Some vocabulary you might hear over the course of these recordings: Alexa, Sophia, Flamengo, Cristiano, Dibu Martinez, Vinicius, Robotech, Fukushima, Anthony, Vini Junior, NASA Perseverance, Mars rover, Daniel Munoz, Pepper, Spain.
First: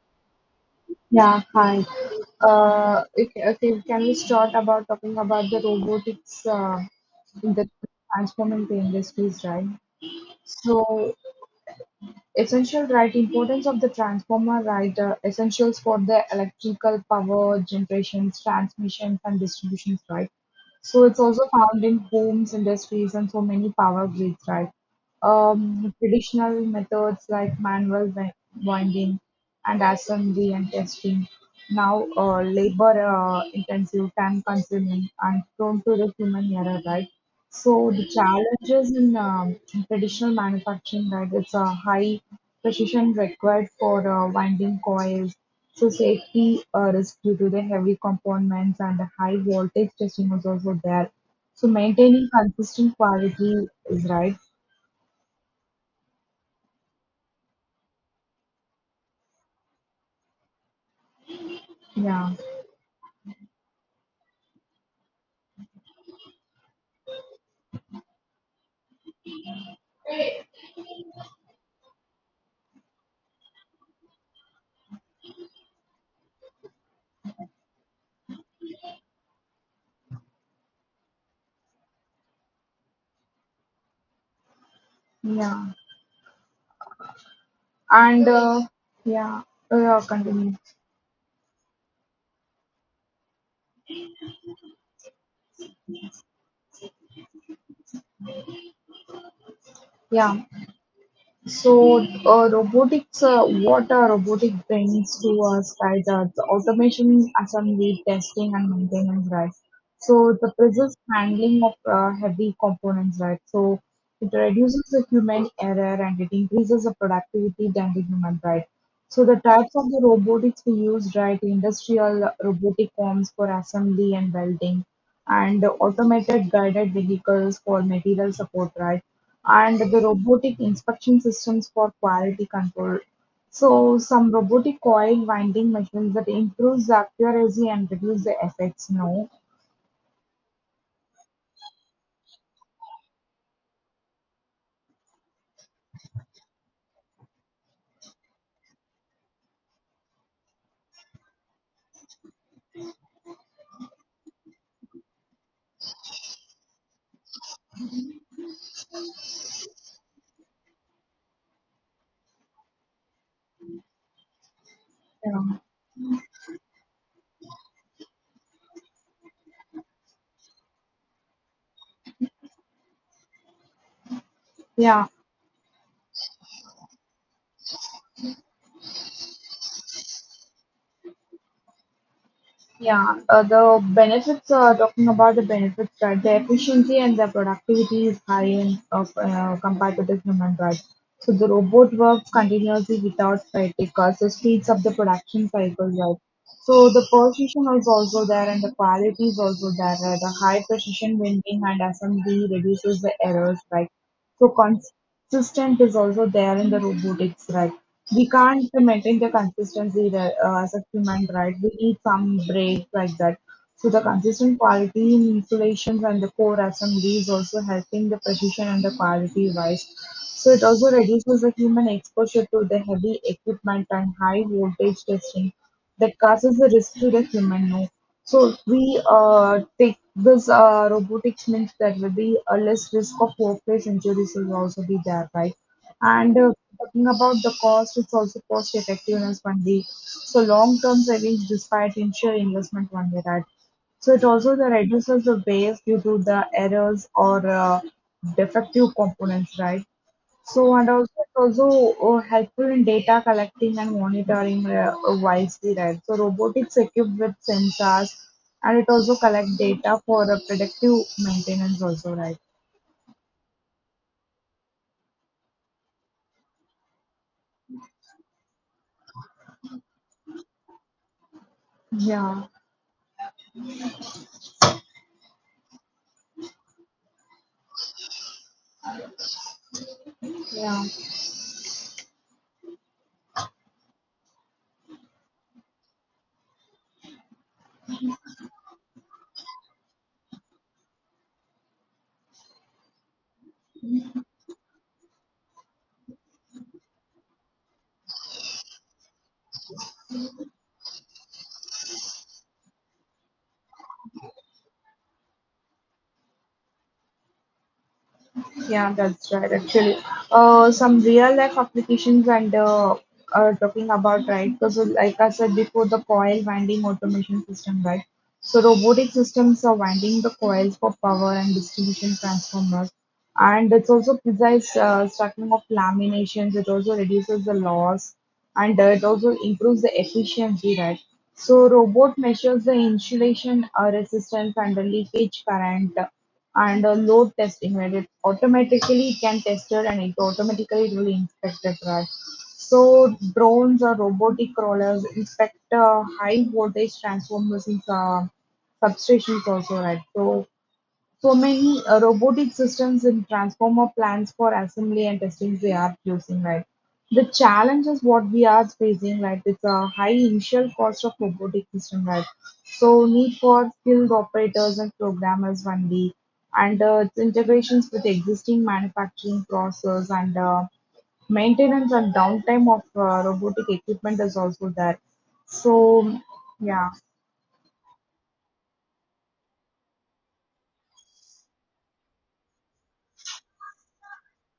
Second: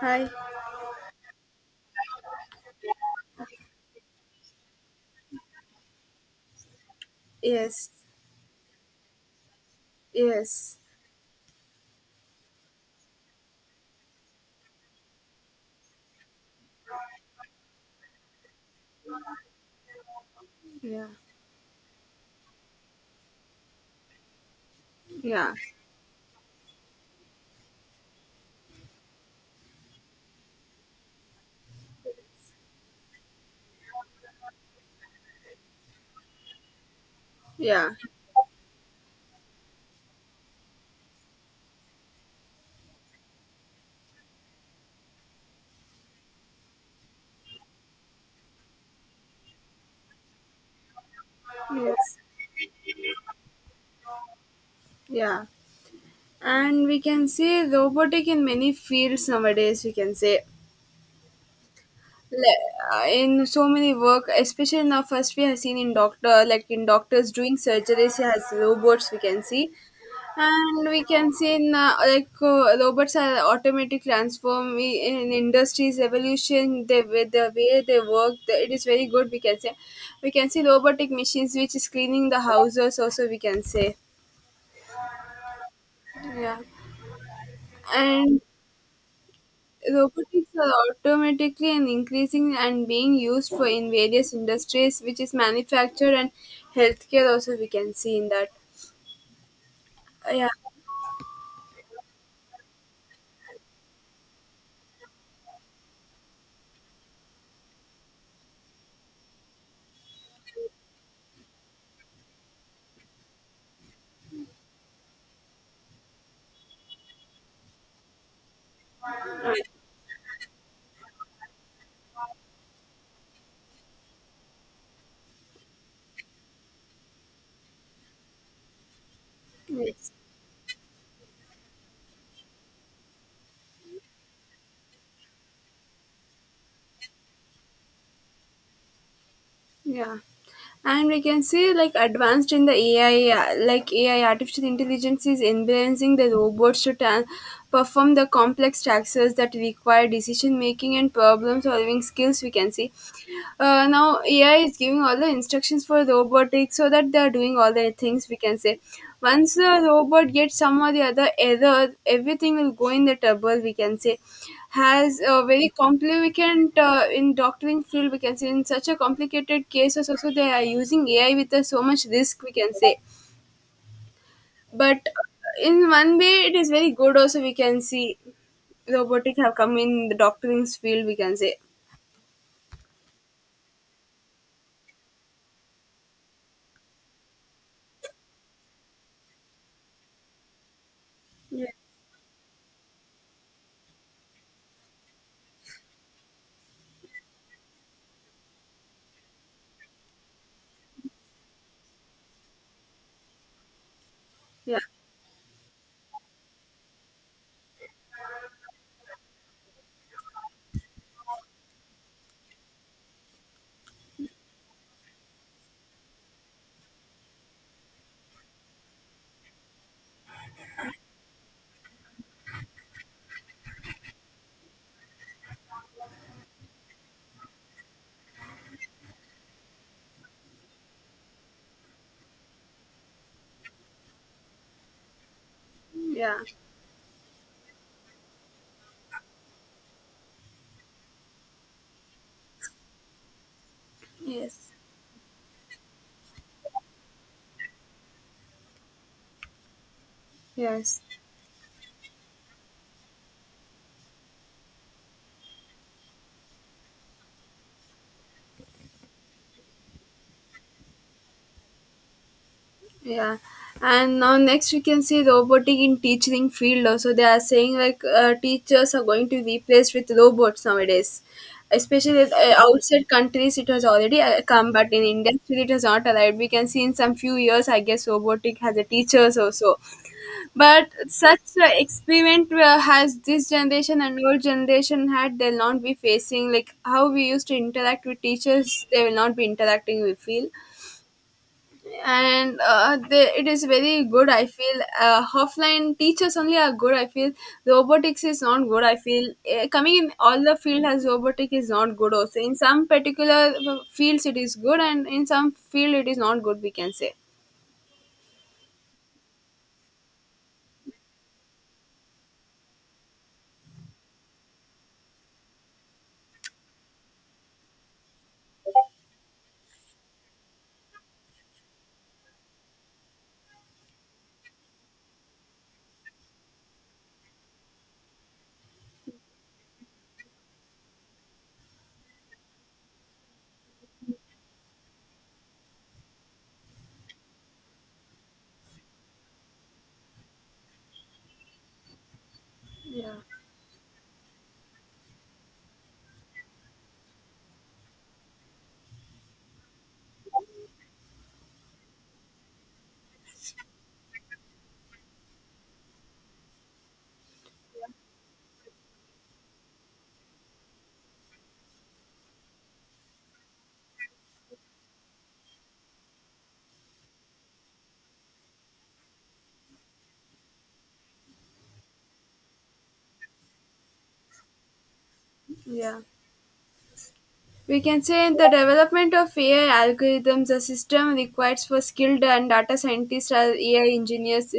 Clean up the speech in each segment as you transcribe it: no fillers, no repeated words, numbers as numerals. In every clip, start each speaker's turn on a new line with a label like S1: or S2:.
S1: Hi.
S2: Yeah, hi. Okay, can we start about talking about the robotics in the
S1: Yes.
S2: transforming the industries, right?
S1: Yes.
S2: So, essential, right? Importance of the transformer, right? Essentials for the electrical power generations, transmissions, and distributions, right? So,
S1: Yeah.
S2: it's also found in homes, industries, and so many power grids, right?
S1: Yeah.
S2: Traditional methods like manual winding and assembly and testing now labor intensive, time consuming, and prone to the human error, right?
S1: Yeah.
S2: So the challenges in traditional manufacturing, right? It's a high precision required for winding coils. So safety risk due to the heavy components and the high voltage testing was also there. So
S1: Yes.
S2: maintaining consistent quality is right.
S1: Yeah. And we can say robotic in many fields nowadays. We can say
S2: Yeah,
S1: In so many work, especially now. First, we have seen in doctor, like in doctors doing surgeries, he has robots. We can see, and we can see in, like robots are automatic transform in industries evolution. They with the way they work it is very good, we can say. We can see robotic machines which is cleaning the houses also, we can say.
S2: yeah,
S1: Yeah.
S2: and
S1: And
S2: yeah,
S1: robotics
S2: continue.
S1: are automatically and increasing and being used for in various industries which is manufacture and healthcare also, we can see in that.
S2: Yeah,
S1: Yeah.
S2: so robotics, what robotic brings to us, right? The automation, assembly, testing, and maintenance, right? So the precise handling of heavy components, right? So it reduces the human error and it increases the productivity than the human, right? So the types of the robotics we use, right? Industrial robotic forms for assembly and welding, and automated guided vehicles for material support, right? And the
S1: Yes.
S2: robotic inspection systems for quality control. So some robotic coil winding machines that improves the accuracy and reduce the effects. No,
S1: Yeah. And we can see like advanced in the AI, like AI artificial intelligence is enhancing the robots to perform the complex tasks that require decision making and problem solving skills. We can see now AI is giving all the instructions for robotics so that they are doing all the things, we can say. Once the robot gets some or the other error, everything will go in the trouble. We can say, has a
S2: yeah,
S1: very complicated in doctoring field. We can say in such a complicated cases also they are using AI with a, so much risk. We can say, but
S2: yeah.
S1: in one way it is very good. Also, we can see robotics have come in the doctoring field. We can say,
S2: Yeah, the benefits, talking about the benefits, right? The efficiency and the productivity is high in, of, compared to the human, right? So the
S1: yeah.
S2: robot works continuously without fatigue, so speeds up the production cycle, right? So the precision is also there and the quality is also there, right? The high precision winding and assembly reduces the errors, right? So
S1: Yeah,
S2: consistent is also there in the robotics, right? We can't maintain the consistency that, as a human, right? We need some break like that. So the consistent quality in installations and the core assembly is also helping the precision and the quality wise. So it also reduces the human exposure to the heavy equipment and high voltage testing that causes the risk to the human no. So if we take this robotics means there will be a less risk of workplace injuries will also be there, right? And
S1: yeah.
S2: talking about the cost, it's also cost effectiveness one day. So long-term savings despite initial investment one day, right? So it also the
S1: Yes.
S2: reduces the waste due to the errors or defective components, right? So, and
S1: Yes,
S2: also it's also helpful in data collecting and monitoring wisely, right? So, robotics equipped with sensors and it also collect data for predictive maintenance also, right?
S1: yeah. And now next we can see robotic in teaching field also. They are saying like teachers are going to be replaced with robots nowadays. Especially
S2: Yeah,
S1: outside countries, it has already come, but in India still it has not arrived. We can see in some few years, I guess, robotic has a teachers also.
S2: yeah.
S1: But such experiment has this generation and old generation had. They'll not be facing like how we used to interact with teachers. They will not be interacting. We feel. And they, it is very good, I feel. Offline teachers only are good, I feel. Robotics is not good, I feel. Coming in all the field as robotic is not good. Also, in some particular fields it is good, and in some field it is not good, we can say.
S2: Yeah, that's right. Actually, some real life applications and are talking about right because, like I said before, the coil winding automation system, right? So robotic systems are winding the coils for power and distribution transformers, and it's also precise stacking of laminations. It also reduces the loss, and it also improves the efficiency, right? So robot measures the insulation resistance and the leakage current under load testing, where it automatically can test it and it automatically it will inspect it, right? So drones or robotic crawlers inspect high voltage transformers in substations also, right? So so many robotic systems in transformer plants for assembly and testing they are using, right? The challenge is what we are facing, like it's a high initial cost of robotic system, right? So need for skilled operators and programmers only, and its integrations with existing manufacturing process and maintenance and downtime of robotic equipment is also there.
S1: Yeah.
S2: So yeah.
S1: We can say in the development of AI algorithms, a system requires for skilled and data scientists or AI engineers,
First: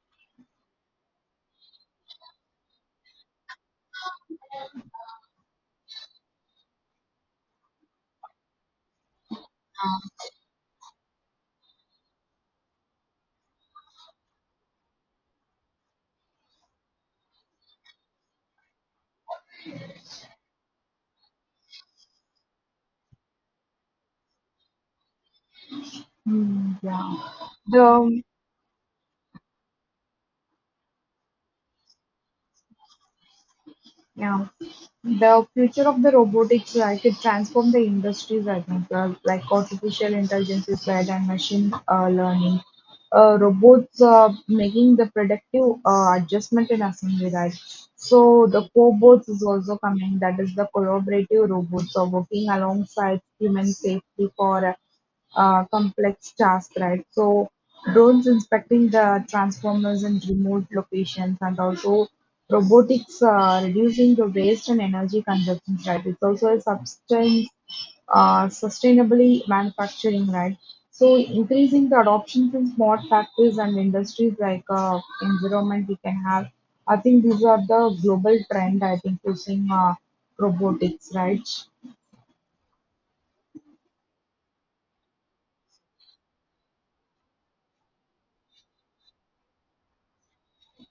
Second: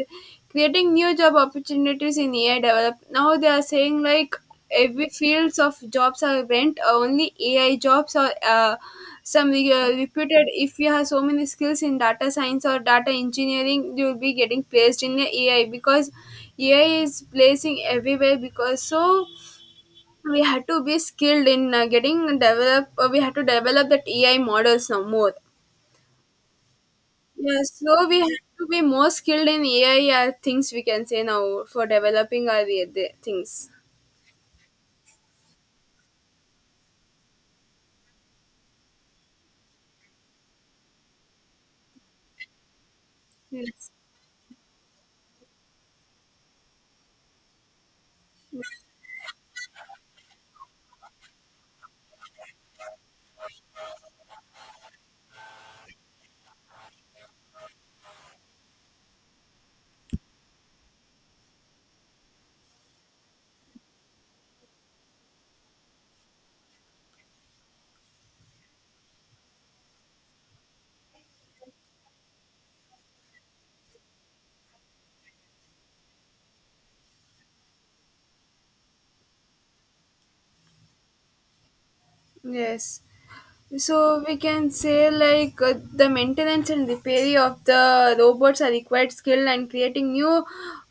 S1: creating new job opportunities in AI develop. Now they are saying like every fields of jobs are rent, only AI jobs are some reputed. If you have so many skills in data science or data engineering, you will be getting placed in the AI, because AI is placing everywhere because, so we had to be skilled in getting develop, we had to develop that AI models now more.
S2: Mm, yeah.
S1: Yeah, so we
S2: The
S1: have to be more skilled in AI, things, we can say now, for developing our the things.
S2: Yeah. The future of the robotics, I could transform the industries, I think, like artificial intelligence is said, and machine learning
S1: Yes.
S2: robots making the predictive adjustment in assembly, right? So the cobots is also coming. That is the collaborative robots are working alongside human safely for complex tasks, right? So drones inspecting the transformers in remote locations and also robotics reducing the waste and energy consumption, right? It's also a substance sustainably manufacturing, right? So increasing the adoption from smart factories and industries like environment we can have. I think these are the global trend. I think using robotics, right?
S1: Yes. So we can say like the maintenance and repair of the robots are required skill, and creating new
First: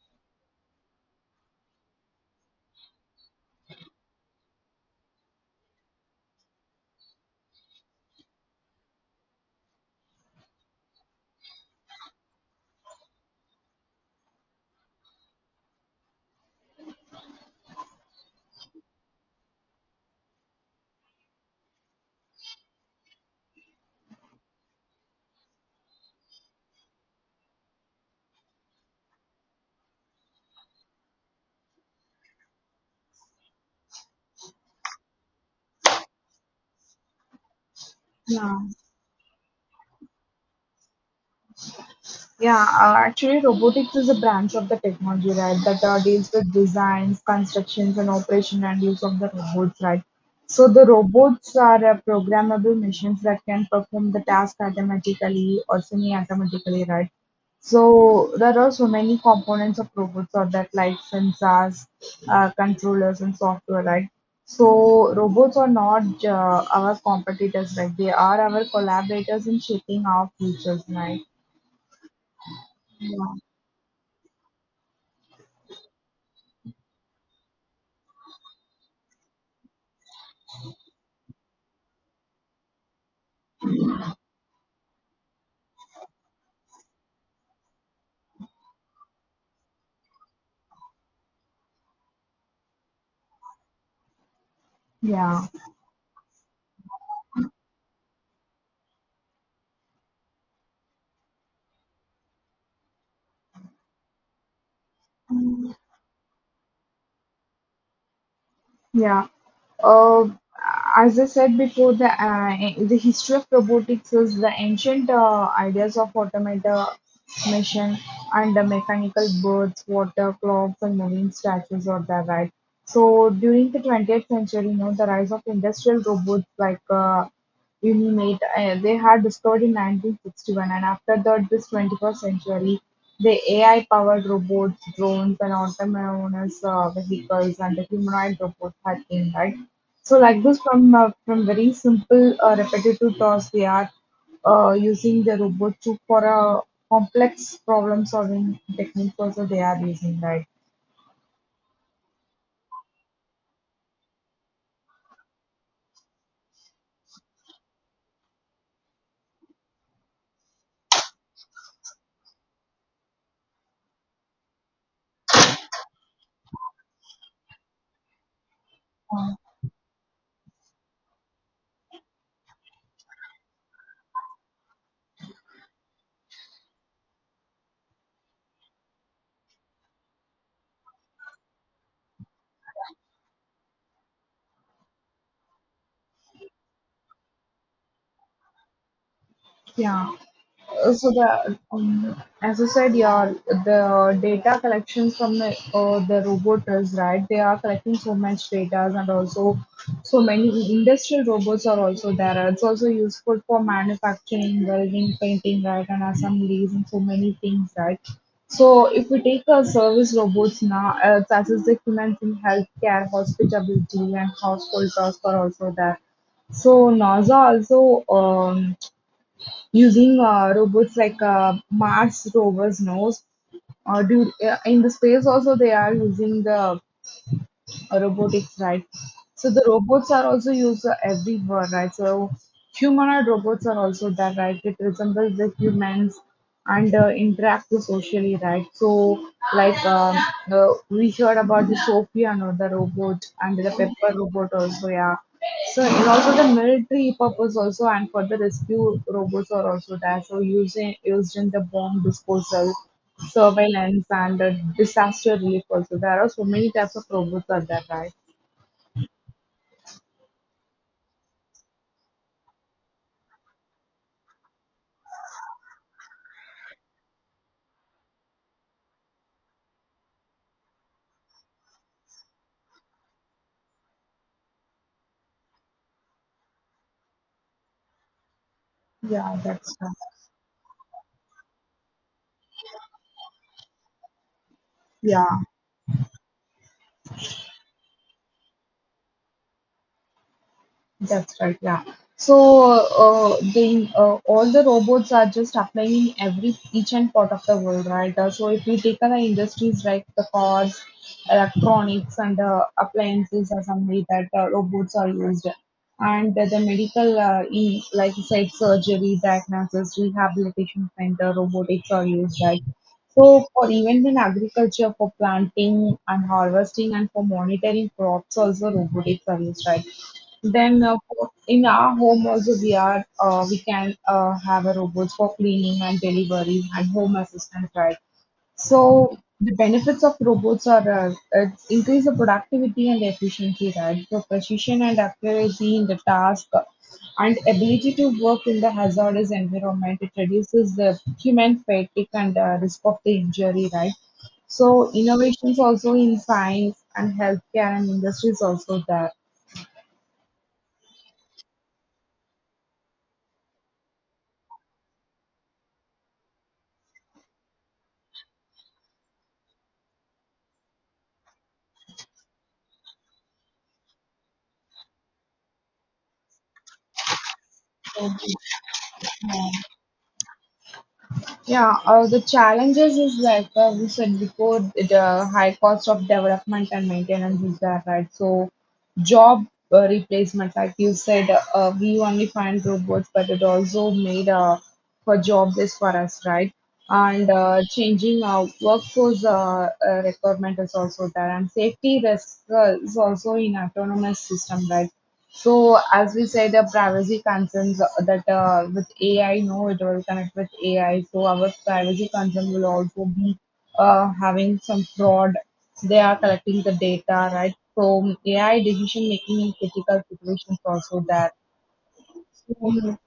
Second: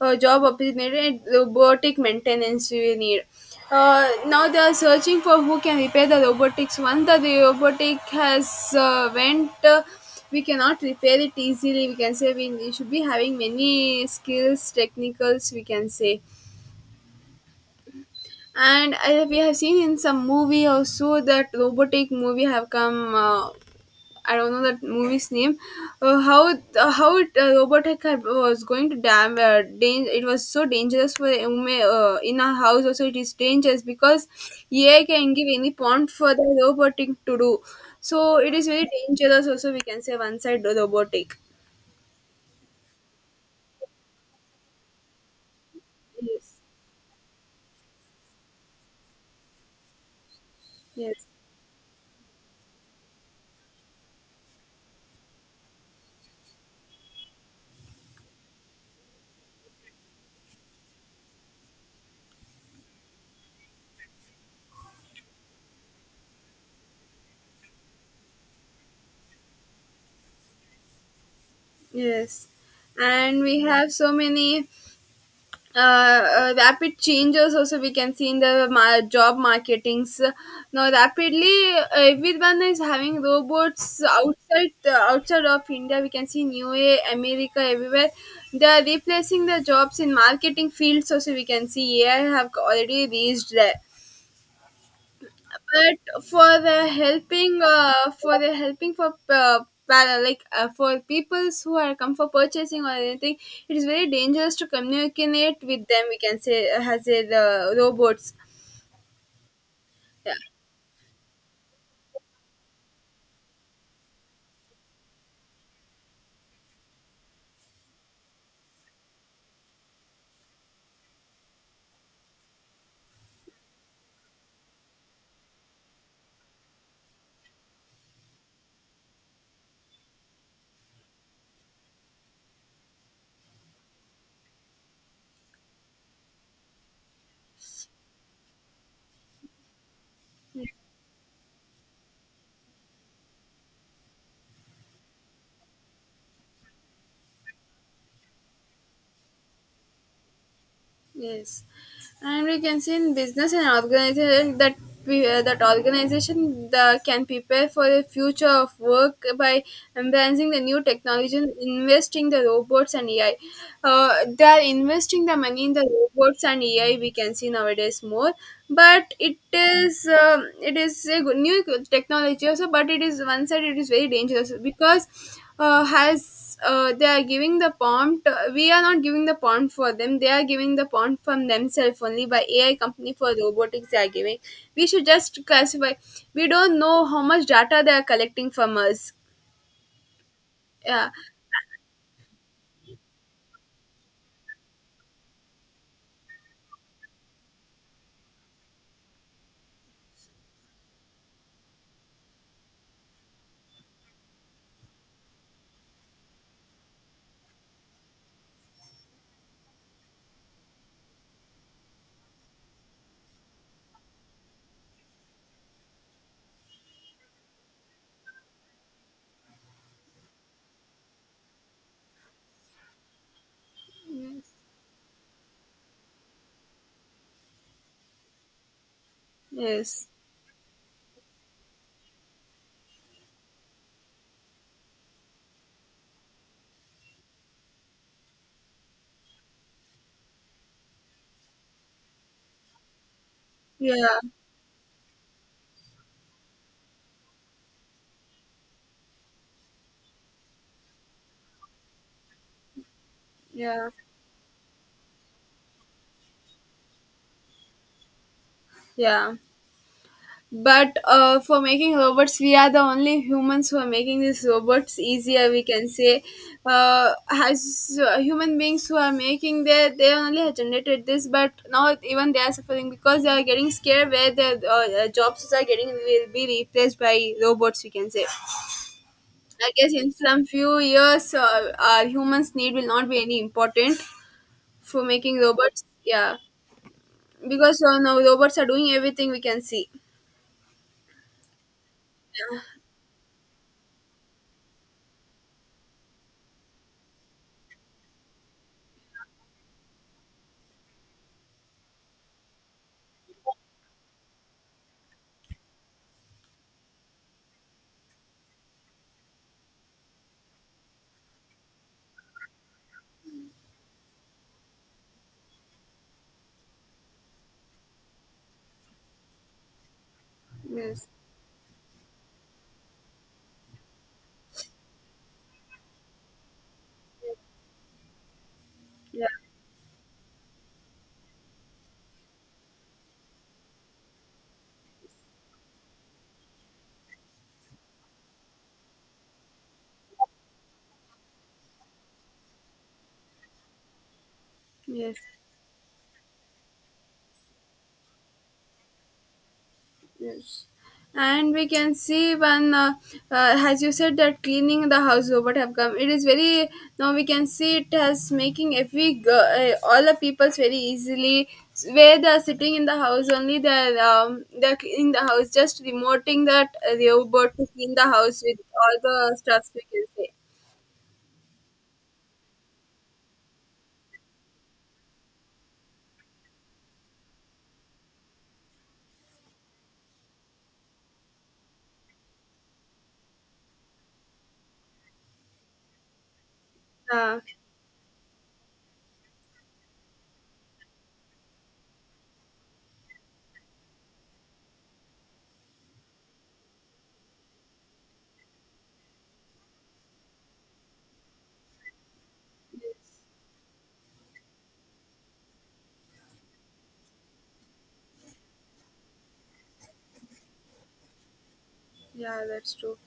S1: job opportunity and robotic maintenance, we need. Now they are searching for who can repair the robotics. Once the robotic has went, we cannot repair it easily. We can say we should be having many skills, technicals. We can say, and I, we have seen in some movie also that robotic movie have come, I don't know that movie's name. How it, Robotech had, was going to it was so dangerous for a woman in a house. Also, it is dangerous because AI can give any prompt for the robotic to do. So it
S2: Yeah.
S1: is very dangerous. Also, we can say one side robotic.
S2: Yeah, actually, robotics is a branch of the technology, right, that deals with
S1: Yes.
S2: designs, constructions, and operation and use of the robots, right? So the
S1: Yes,
S2: robots are programmable machines that can perform the task automatically or semi-automatically, right? So there are so many components of robots or that like sensors, controllers and software, right? So robots are not our competitors, right? They are our collaborators in shaping our futures, right?
S1: yes.
S2: Yeah.
S1: And we have so many rapid changes also, we can see in the job marketings. Now rapidly, everyone is having robots outside, outside of India. We can see in USA, America, everywhere they are replacing the jobs in marketing fields also. We can see AI have already reached there,
S2: Yeah,
S1: but for the helping, for the helping for uh, para- like for peoples who are come for purchasing or anything, it is very dangerous to communicate with them, we can say, as a the robots.
S2: yeah. Uh,
S1: Yeah.
S2: as I said before, the history of robotics is the ancient ideas of automation and the mechanical birds, water clocks, and moving statues or the right. So during the 20th century, you know, the rise of industrial robots like Union Aid, they had discovered in 1961, and after that this 21st century, the AI-powered robots, drones, and autonomous vehicles and the humanoid robots had came, right? So like this, from very simple repetitive tasks, they are using the robot to for a complex problem solving techniques also they are using, right?
S1: Yes, and we can see in business and organization that we, that organization the, can prepare for the future of work by embracing the new technology and investing the robots and AI. They are investing the money in the robots and AI. We can see nowadays more, but it is a good new technology also. But it is one side, it is very dangerous because has they are giving the prompt, we are not giving the prompt for them. They are giving the prompt from themselves only by AI company for robotics, they are giving. We should just classify, we don't know how much data they are collecting from us.
S2: Yeah.
S1: Yeah.
S2: So the as I said, yeah, the data collections from the roboters, right? They are collecting so much data, and also so many industrial robots are also there. It's also useful for manufacturing, welding, painting, right, and assemblies, and so many things, right? So if we take a service robots now, such as the humans in healthcare, hospitality, and household tasks are also there. So NASA also. Using robots like Mars rovers nose. Do
S1: Yes.
S2: in the space also they are using the robotics, right? So the
S1: Yes.
S2: robots are also used everywhere, right? So humanoid robots are also there, right? It resembles the humans and interact socially, right? So like um, we heard about the Sophia, no, the robot, and the Pepper
S1: Yeah.
S2: robot also, yeah. So and also the military purpose also, and for the rescue robots are also there. So using used in the bomb disposal
S1: Yeah.
S2: surveillance and disaster relief also. There are so many types of robots are there, right?
S1: Yeah. But for making robots, we are the only humans who are making these robots easier. We can say, as human beings who are making, they only have generated this, but now even they are suffering because they are getting scared where their jobs are getting will be replaced by robots. We can say.
S2: Yeah,
S1: I
S2: that's
S1: guess
S2: right.
S1: in some few years, our humans' need will not be any important for making
S2: Yeah.
S1: robots. Yeah, because now robots are doing everything, we can see.
S2: That's right, yeah. So the all the robots are just applying in every each and part of the world, right? So if we take other industries like the cars, electronics, and appliances are something that robots are used, and the medical, like you said, surgery, diagnosis, rehabilitation center, robotics are used, right? So for even in agriculture, for planting and harvesting, and for monitoring crops, also robotics are used, right? Then uh,
S1: Yes.
S2: for- in our home also we are we can have a robots for cleaning and delivery and home assistant, right? So
S1: Yeah.
S2: the benefits of robots are it increase the productivity and efficiency, right? So precision and accuracy in the task and ability to work in the hazardous environment. It reduces the human fatigue and risk of the injury, right? So
S1: Yes.
S2: innovations also in science and healthcare and industries also there.
S1: Yes. And we can see when, as you said, that cleaning the house robot have come. It is very, now we can see it as making every all the people's very easily, where they are sitting in the house only they are, they are cleaning the house just remoting that robot to clean the
S2: So
S1: house with all the stuff, we can say.
S2: yeah, the challenges is like we said before, the high cost of development and maintenance is there, right? So, job replacement, like you said, we only find robots, but it also made for jobless for us, right? And
S1: Uh,
S2: changing workforce requirement is also there, and safety risk is also in autonomous system, right? So, as we said, the privacy concerns that with AI, no, it will connect with AI. So, our privacy concern will also
S1: yes.
S2: be having some fraud. They are collecting the data, right? So, AI decision making in critical situations also that.
S1: Yeah, that's true.
S2: So,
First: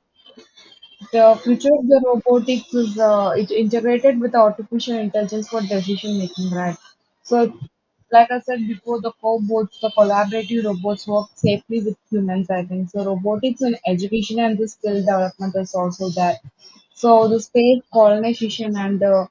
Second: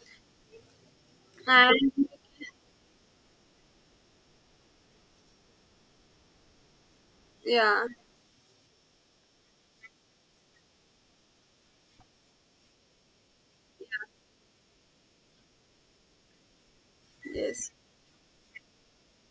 S2: the future of
S1: And
S2: the robotics is it integrated with artificial intelligence for decision making, right? So,
S1: yeah,
S2: like I said before, the cobots, the collaborative robots work safely with humans, I think so. Robotics in education and the skill development is also there. So the
S1: yes,
S2: space colonization and the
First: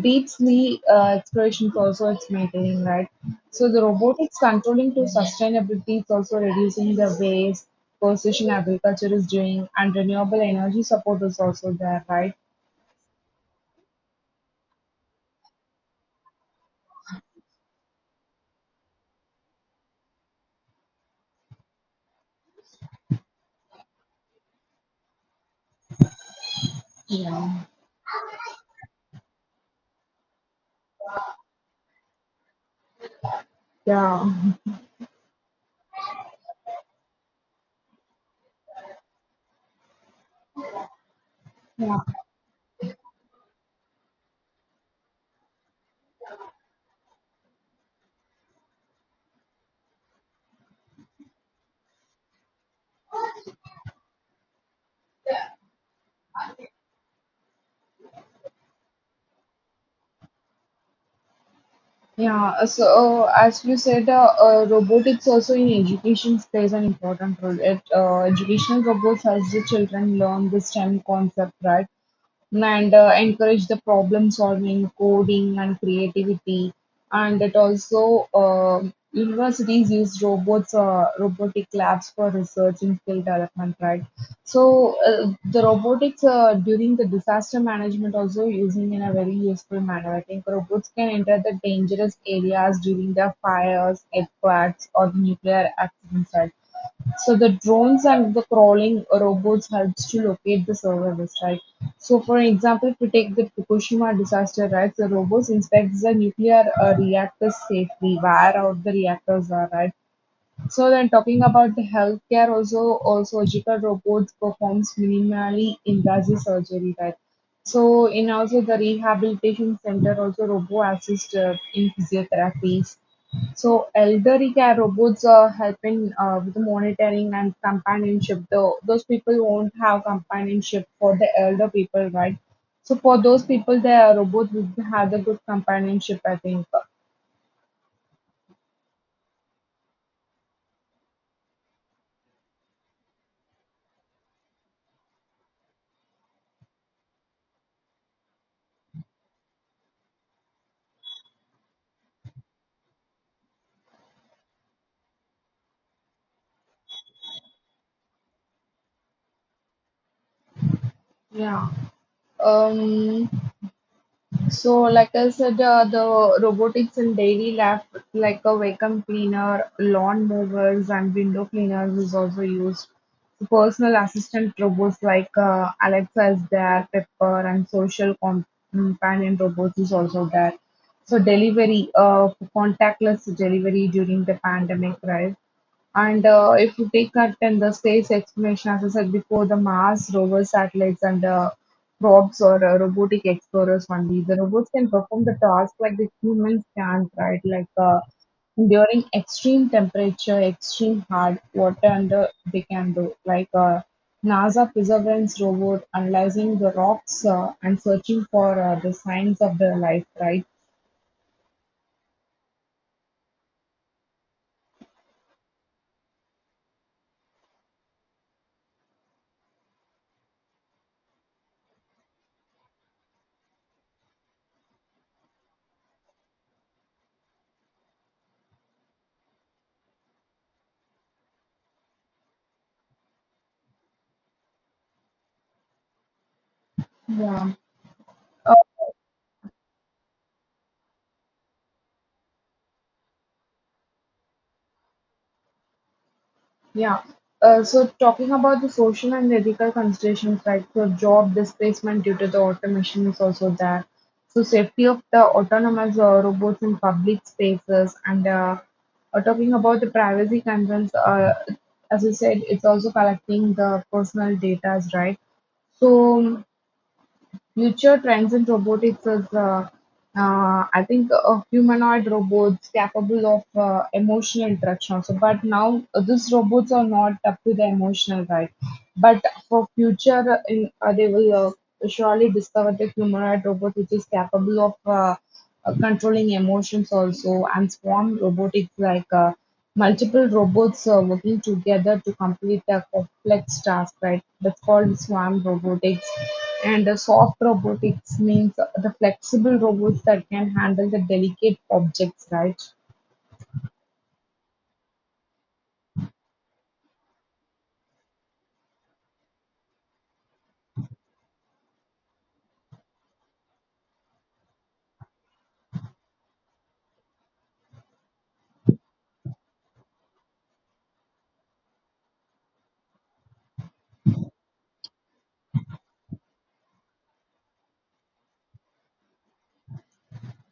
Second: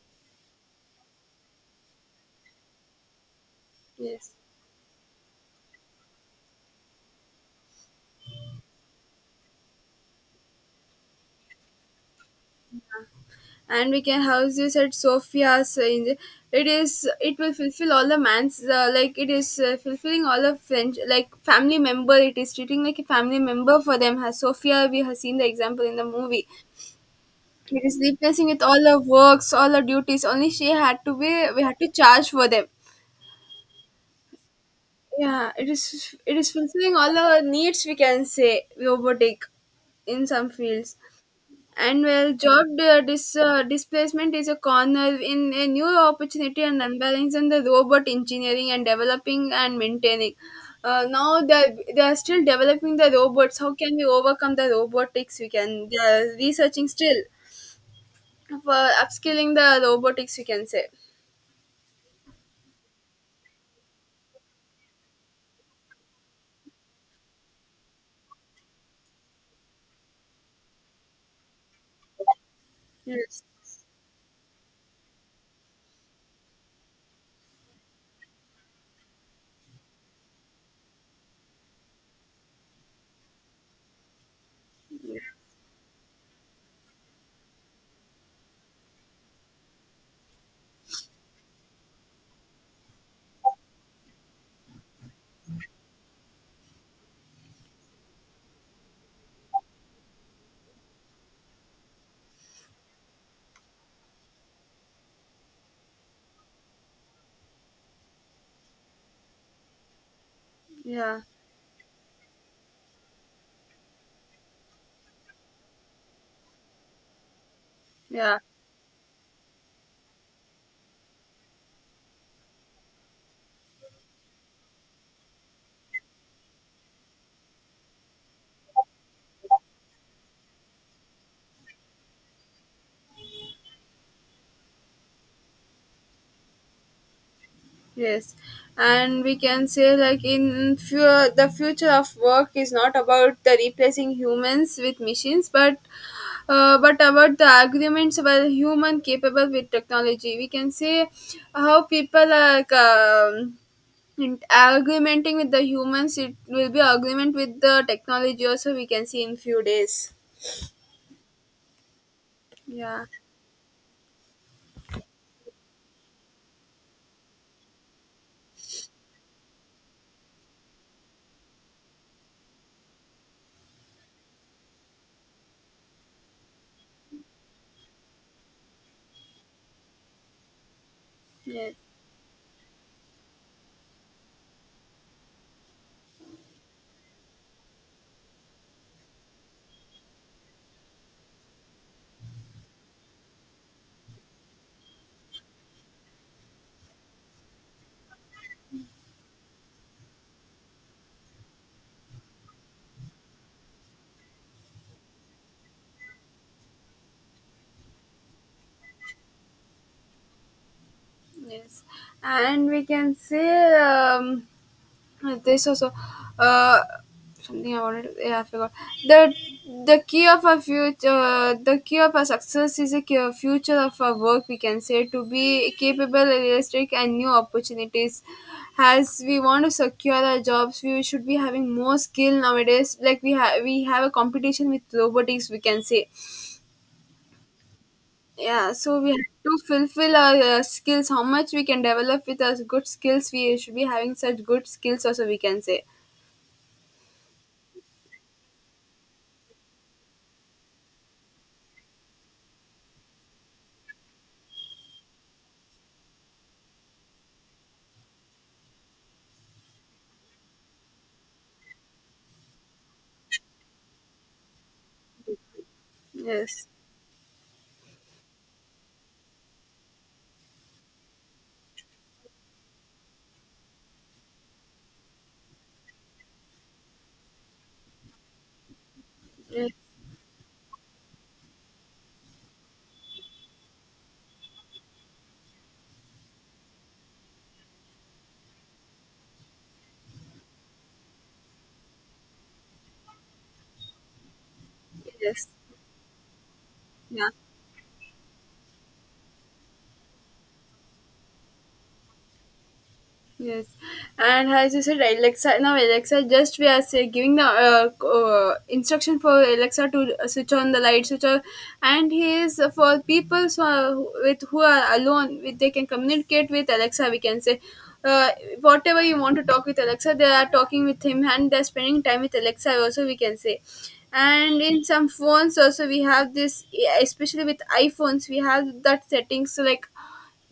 S2: deep sea explorations also it's maintaining, right? So the
S1: yes.
S2: robotics controlling to sustainability is also reducing the waste, precision agriculture is doing, and renewable energy support is also there, right?
S1: And we can house you at Sophia's. It is, it will fulfill all the man's, like it is fulfilling all the French like family member. It is treating like a family member for them. Has Sophia, we have seen the example in the movie.
S2: Yeah.
S1: It is replacing with all the works, all the duties. Only she had to be, we had to charge for them.
S2: Yeah.
S1: Yeah, it is, it is fulfilling all our needs. We can say robotic in some fields. And well, job displacement is a corner in a new opportunity and unbalance in the robot engineering and developing and maintaining. Now they are still developing the robots. How can we overcome the robotics? We can, they are researching still for upskilling the robotics. We can say.
S2: Yeah, as you said, robotics also in education plays an important role. Educational robots helps the children learn the STEM concept, right? And
S1: Yes,
S2: encourage the problem solving, coding, and creativity. And it also universities use robots, robotic labs for research and skill development, right? So the robotics during the disaster management also using in a very useful manner. I think robots can enter the dangerous areas during the fires, earthquakes, or nuclear accidents, right? So the drones and the crawling robots helps to locate the survivors, right? So for example, if we take the Fukushima disaster, right? The robots inspects the nuclear reactors safely, where all the reactors are, right? So then
S1: yeah,
S2: talking about the healthcare also, or surgical robots performs minimally invasive surgery, right? So in
S1: yeah.
S2: also the rehabilitation center, also robo assist in physiotherapies. So elderly care robots are helping with the monitoring and companionship. Though those people won't have companionship for the elder people, right? So for those people, the robot will have the good companionship, I think.
S1: Yes, and we can say like in few, the future of work is not about the replacing humans with machines, but but about the arguments about human capable with technology. We can say how people are, in argumenting with the humans. It will be argument with the technology. Also, we can see in few days.
S2: Yeah.
S1: Yeah.
S2: Um, So, like I said, the robotics in daily life, like a vacuum cleaner, lawn mowers, and window cleaners, is also used. So personal assistant robots like Alexa is there, Pepper, and companion robots is also there. So,
S1: Yes.
S2: contactless delivery during the pandemic, right? And if you take that, then the space exploration, as I said before, the Mars rover satellites and probes or robotic explorers only. The robots can perform the task like the humans can, right? Like during extreme temperature, extreme hard water, and they can do like NASA Perseverance robot analyzing the rocks and searching for the signs of their life, right?
S1: Yes. And we can say. This also, uh, something I wanted to, yeah, I forgot. the The key of a future, the key of a success is a future of our work. We can say, to be capable, realistic, and new opportunities. As we want to secure our jobs, we should be having more skill nowadays. Like we have a competition with robotics. We can say,
S2: Yeah.
S1: yeah. So we have to fulfill our skills. How much we can develop with our good skills, we should be having such good skills. Also, we can say,
S2: Yeah. So talking about the social and ethical considerations, like so job displacement due to the automation is also there. So safety of the autonomous robots in public spaces, and talking about the privacy concerns. As I said, it's also collecting the personal data, right? So
S1: yes.
S2: future trends in robotics is, I think, humanoid robots capable of emotional interaction also. But now these robots are not up to the emotional right. But for
S1: Yes,
S2: future, they will surely discover the humanoid robot which is capable of controlling emotions also, and swarm robotics like. Multiple robots are working together to complete a complex task, right? That's called swarm
S1: yes,
S2: robotics. And
S1: yeah,
S2: soft robotics means the flexible robots that can handle the delicate objects, right?
S1: yes. And as you said, Alexa, now Alexa, just we are say, giving the instruction for Alexa to switch on the light, switch off, and he is for people so, with who are alone, with they can communicate with Alexa. We can say, uh, whatever you want to talk with Alexa, they are talking with him, and they're spending time with Alexa. Also, we can say. And in some phones also we have this, especially with iPhones, we have that settings like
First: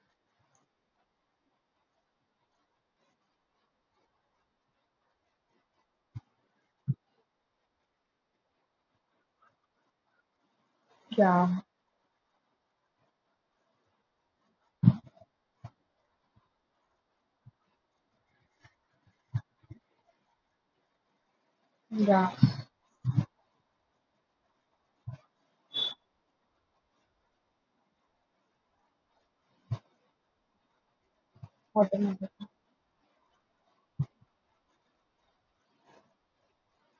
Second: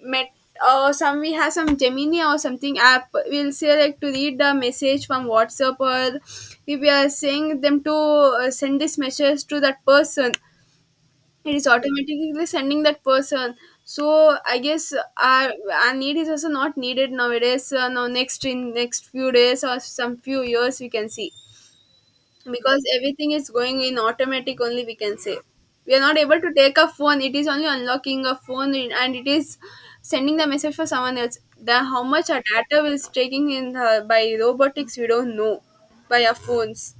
S1: met or some we have some gemini or something app we'll say like to read the message from whatsapp or if we are saying them to send this message to that person,
S2: Yeah,
S1: it is automatically sending that person. So I guess our need is also not needed nowadays now next in next few days or some few years we can see,
S2: yeah,
S1: because everything is going in automatic only we can say. We are not able to take a phone, it is only unlocking a phone and it is sending the message for someone else. The how much
S2: automatic.
S1: our data is taking in the, by robotics we don't know, by our phones.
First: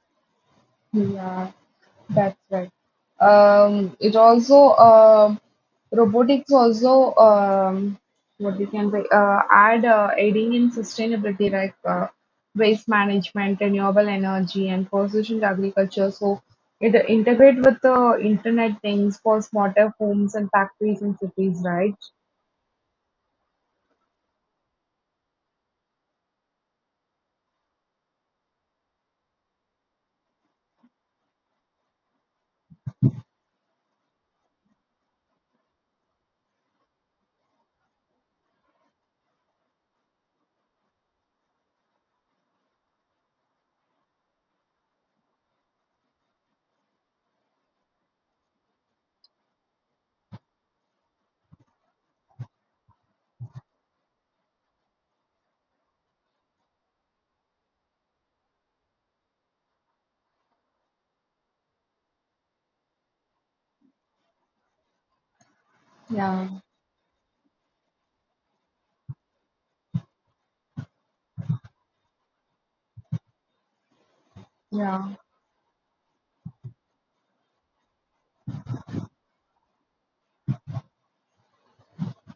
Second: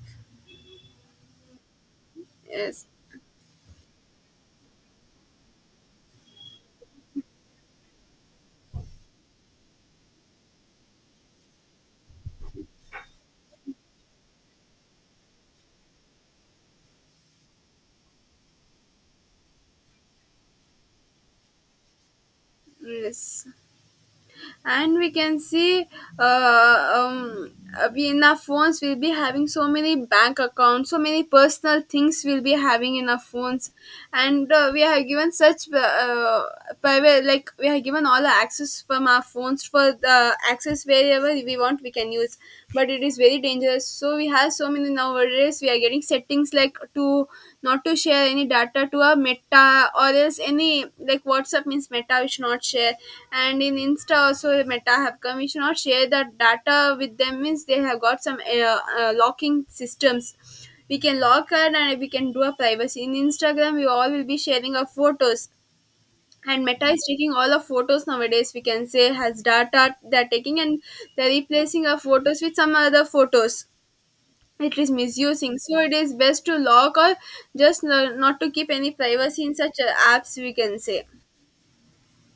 S2: Yeah, that's right.
S1: Yes,
S2: It also robotics also what we can say add aiding in sustainability like waste management, renewable energy, and precision agriculture. So it integrate with the internet things for smarter homes and factories and cities, right?
S1: yes. And we can see uh, um, we in our phones will be having so many bank accounts, so many personal things we'll be having in our phones. And we are given such private, like we are given all the access from our phones. For the access wherever we want we can use, but it is very dangerous. So we have so many, now nowadays we are getting settings like to not to share any data to a meta or else any, like whatsapp means meta we should not share. And in insta also meta have come, we should not share that data with them. Means they have got some locking systems, we can lock her and we can do a privacy in instagram. We all will be sharing our photos
S2: Yeah,
S1: and meta is taking all our photos nowadays, we can say has data. They're taking and they're replacing our photos with some other photos, it is
S2: yeah.
S1: misusing. So it is best to lock or just not to keep any privacy in such apps, we can say.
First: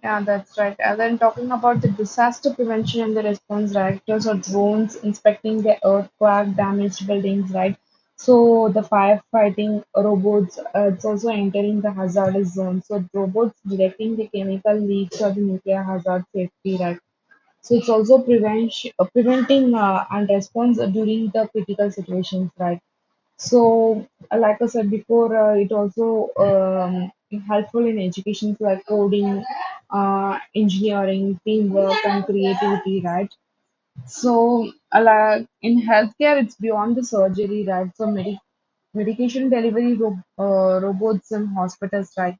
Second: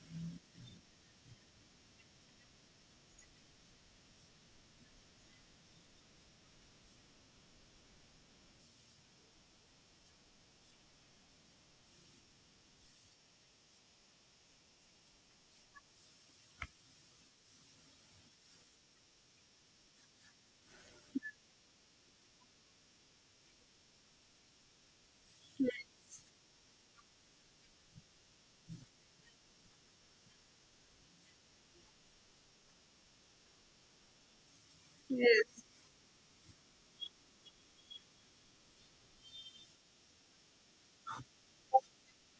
S2: Yeah, that's right. And then talking about the disaster prevention and the response, directors or drones inspecting the earthquake damaged buildings, right? So the firefighting robots, it's also entering the hazardous zone. So robots detecting the chemical leaks or the nuclear hazard safety, right? So it's also prevention, preventing and response during the critical situations, right? So, like I said before, it also helpful in educations like coding, engineering, teamwork, and creativity, right? So, like
S1: Yes.
S2: in healthcare, it's beyond the surgery, right? So, medication delivery ro robots in hospitals, right?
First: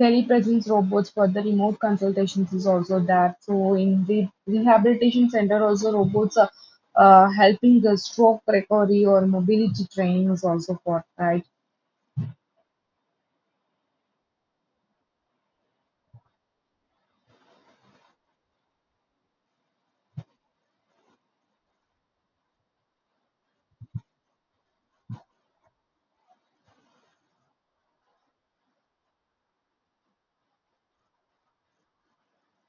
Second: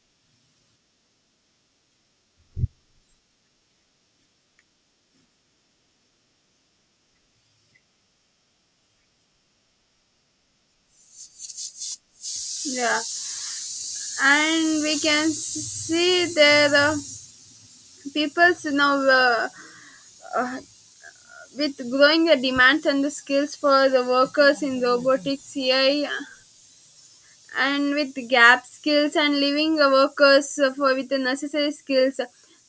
S2: Telepresence robots for the remote consultations is also that. So, in the rehabilitation center, also robots are helping the stroke recovery or mobility training is also for, right?
S1: Yeah. And we can see there people's now uh, with growing the demands and the skills for the workers in robotics, AI, and with gap skills and leaving workers for with the necessary skills.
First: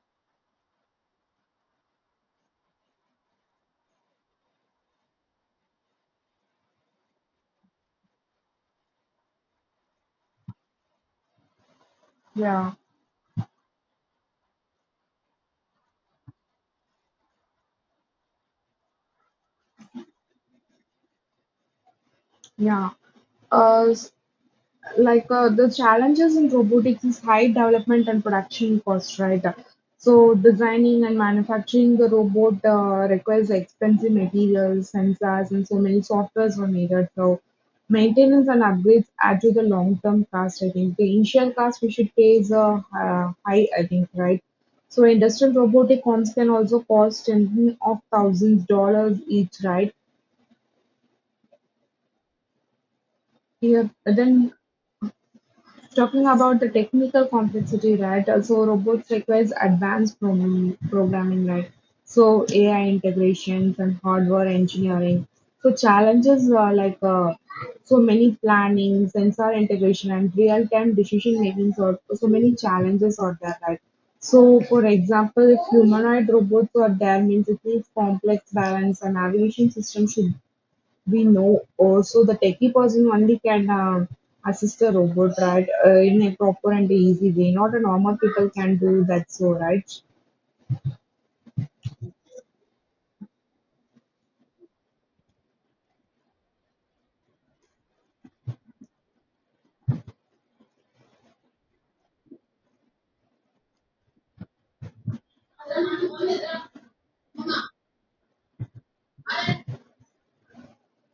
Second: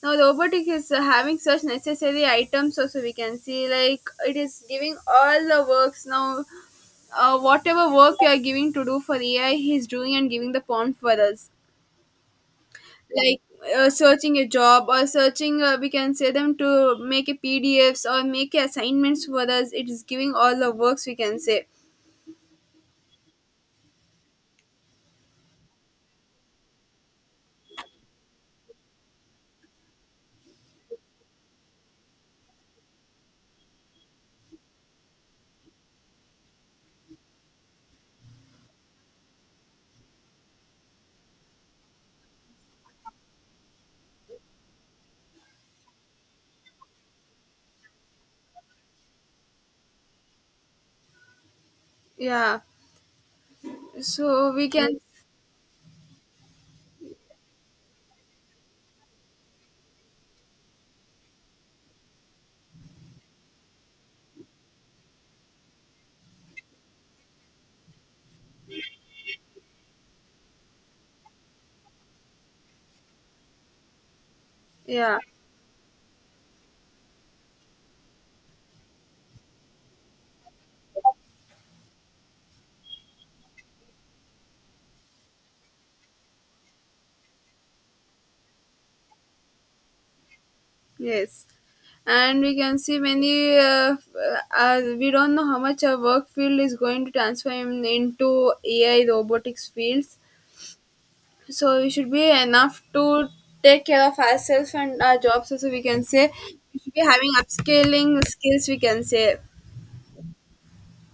S1: Now robotic is having such necessary items also we can see, like it is giving all the works now. Whatever work you are giving to do for ai, he's doing and giving the pawn for us,
S2: Yeah,
S1: like searching a job or searching, we can say them to make a pdfs or make assignments for us. It is giving all the works we can say.
S2: yeah. Uh, like the challenges in robotics is high development and production cost, right? So designing and manufacturing the robot requires expensive materials, sensors, and so many softwares were needed. So maintenance and upgrades add to the long term cost. I think the initial cost we should pay is high, I think, right? So industrial robotic arms can also cost in of thousands dollars each, right?
S1: Yeah.
S2: Here
S1: So
S2: then
S1: we can.
S2: talking about the technical complexity, right? Also, robots requires advanced programming, right? So AI integrations and hardware engineering. So challenges are like so many planning, sensor integration, and real-time decision making. So so many challenges are there, right? So, for
S1: Yeah.
S2: example, if humanoid robots are there, means it needs complex balance and navigation system. Should we know also the techie person only can assist a robot, right? In a proper and easy way, not a normal people can do that, so, right?
S1: Yes, and we can see many we don't know how much our work field is going to transform into ai robotics fields. So we should be enough to take care of ourselves and our jobs also we can say. We should be having upscaling skills we can say.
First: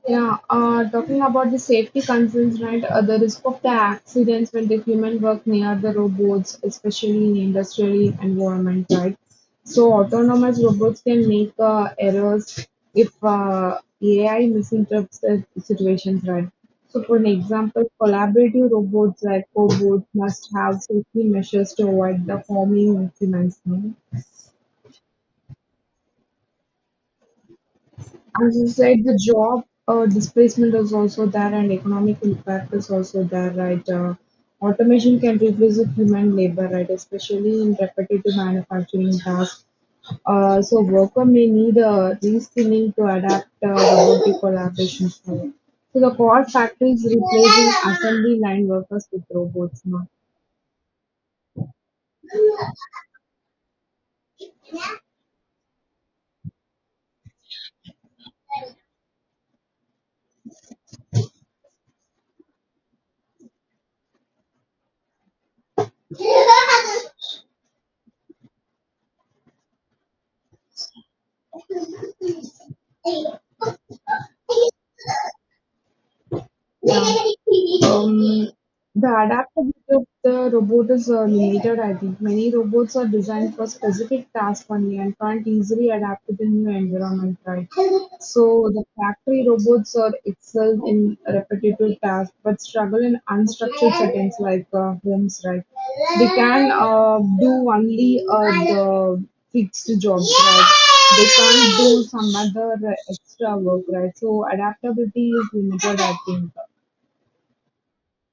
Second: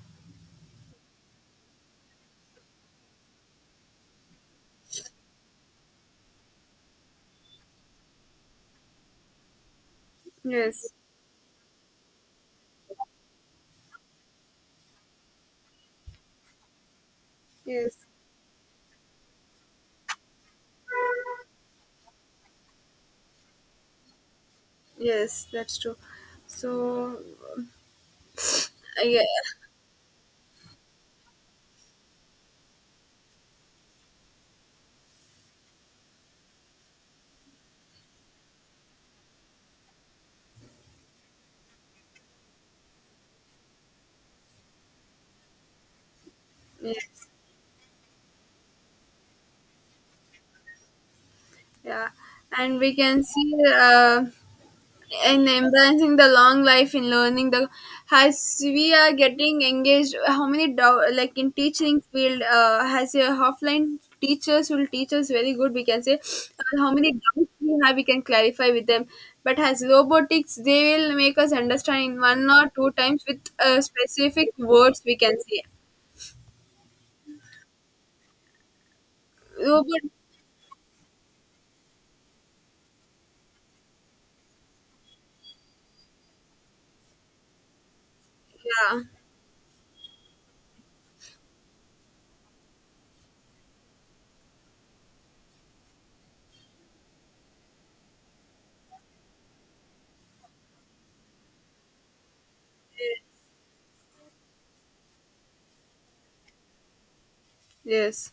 S2: Yeah, talking about the safety concerns, right? The risk of the accidents when the human work near the robots, especially in industrial environment, right? So autonomous
S1: Yes.
S2: robots can make errors if AI misinterprets the situations, right? So for an example,
S1: Yes.
S2: collaborative robots like cobots must have safety measures to avoid the harming of humans. No?
S1: Yes, that's true. So.
S2: As you said, the
S1: Yeah,
S2: job displacement is also there and economic impact is also there, right? Automation can replace the human labor, right? Especially in repetitive manufacturing tasks. So worker may need reskilling to adapt robotic collaboration. So the core factories
S1: yes,
S2: replacing assembly line workers with robots now.
S1: yeah. And we can see, in embracing the long life in learning the, as we are getting engaged how many like in teaching field has a offline teachers will teach us very good we can say. And how many doubts we have we can clarify with them, but as robotics they will make us understand in one or two times with specific words we can say.
S2: Yeah. Um, the adaptability
S1: Robot.
S2: of the robot is limited, I think. Many robots are designed for specific tasks only and can't easily adapt to the new environment, right? So the
S1: Yeah.
S2: factory robots are excel in repetitive tasks but struggle in unstructured settings like homes, right? They can do only the fixed jobs, right? They can't do some other extra work, right? So adaptability is limited, I think.
S1: Yes,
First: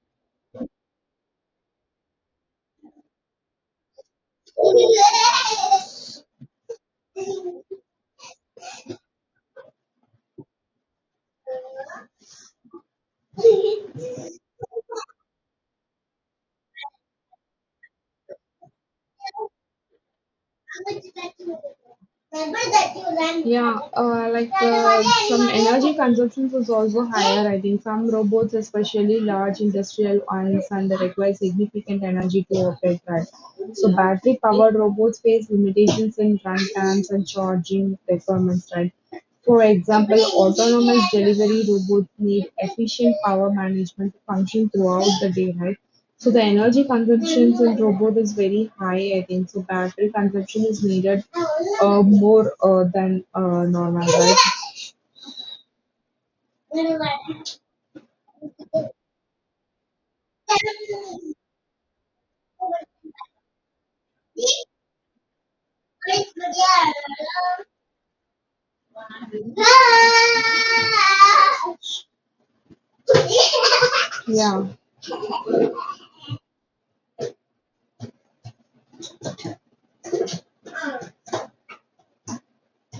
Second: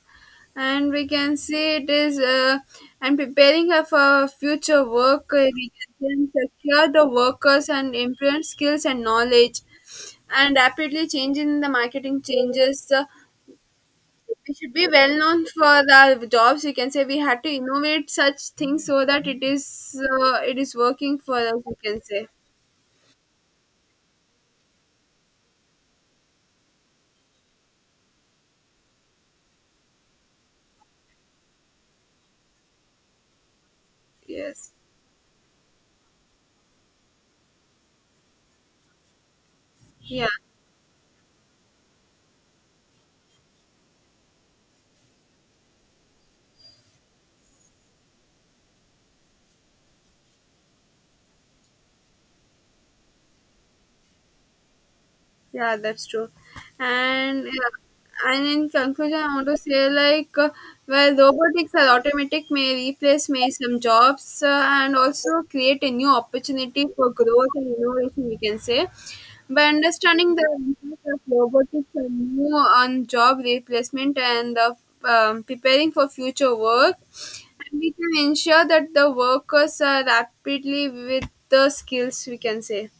S1: and we can see it is, and preparing her for future work, we can secure the workers and improve skills and knowledge, and rapidly changing the marketing changes. We should be well known for the jobs. We can say we had to innovate such things so that it is working for us. We can say.
S2: Yeah, like some energy consumption is also higher, I think. Some robots, especially large industrial ones, and they require significant energy to operate, right? So, battery
S1: Yes,
S2: powered robots face limitations in run times and charging requirements, right? For example,
S1: yeah.
S2: autonomous delivery robots need efficient power management to function throughout the day, right? So the energy consumption in robot is very high, I think. So battery consumption is needed more than normal, right?
S1: Yeah, that's true. And yeah, and in conclusion, I want to say like, well, robotics or automatic may replace may some jobs and also create a new opportunity for growth and innovation. We can say, by understanding the impact of robotics and new on job replacement and
S2: Yeah.
S1: the preparing for future work, and we can ensure that the workers are rapidly with the skills. We can say.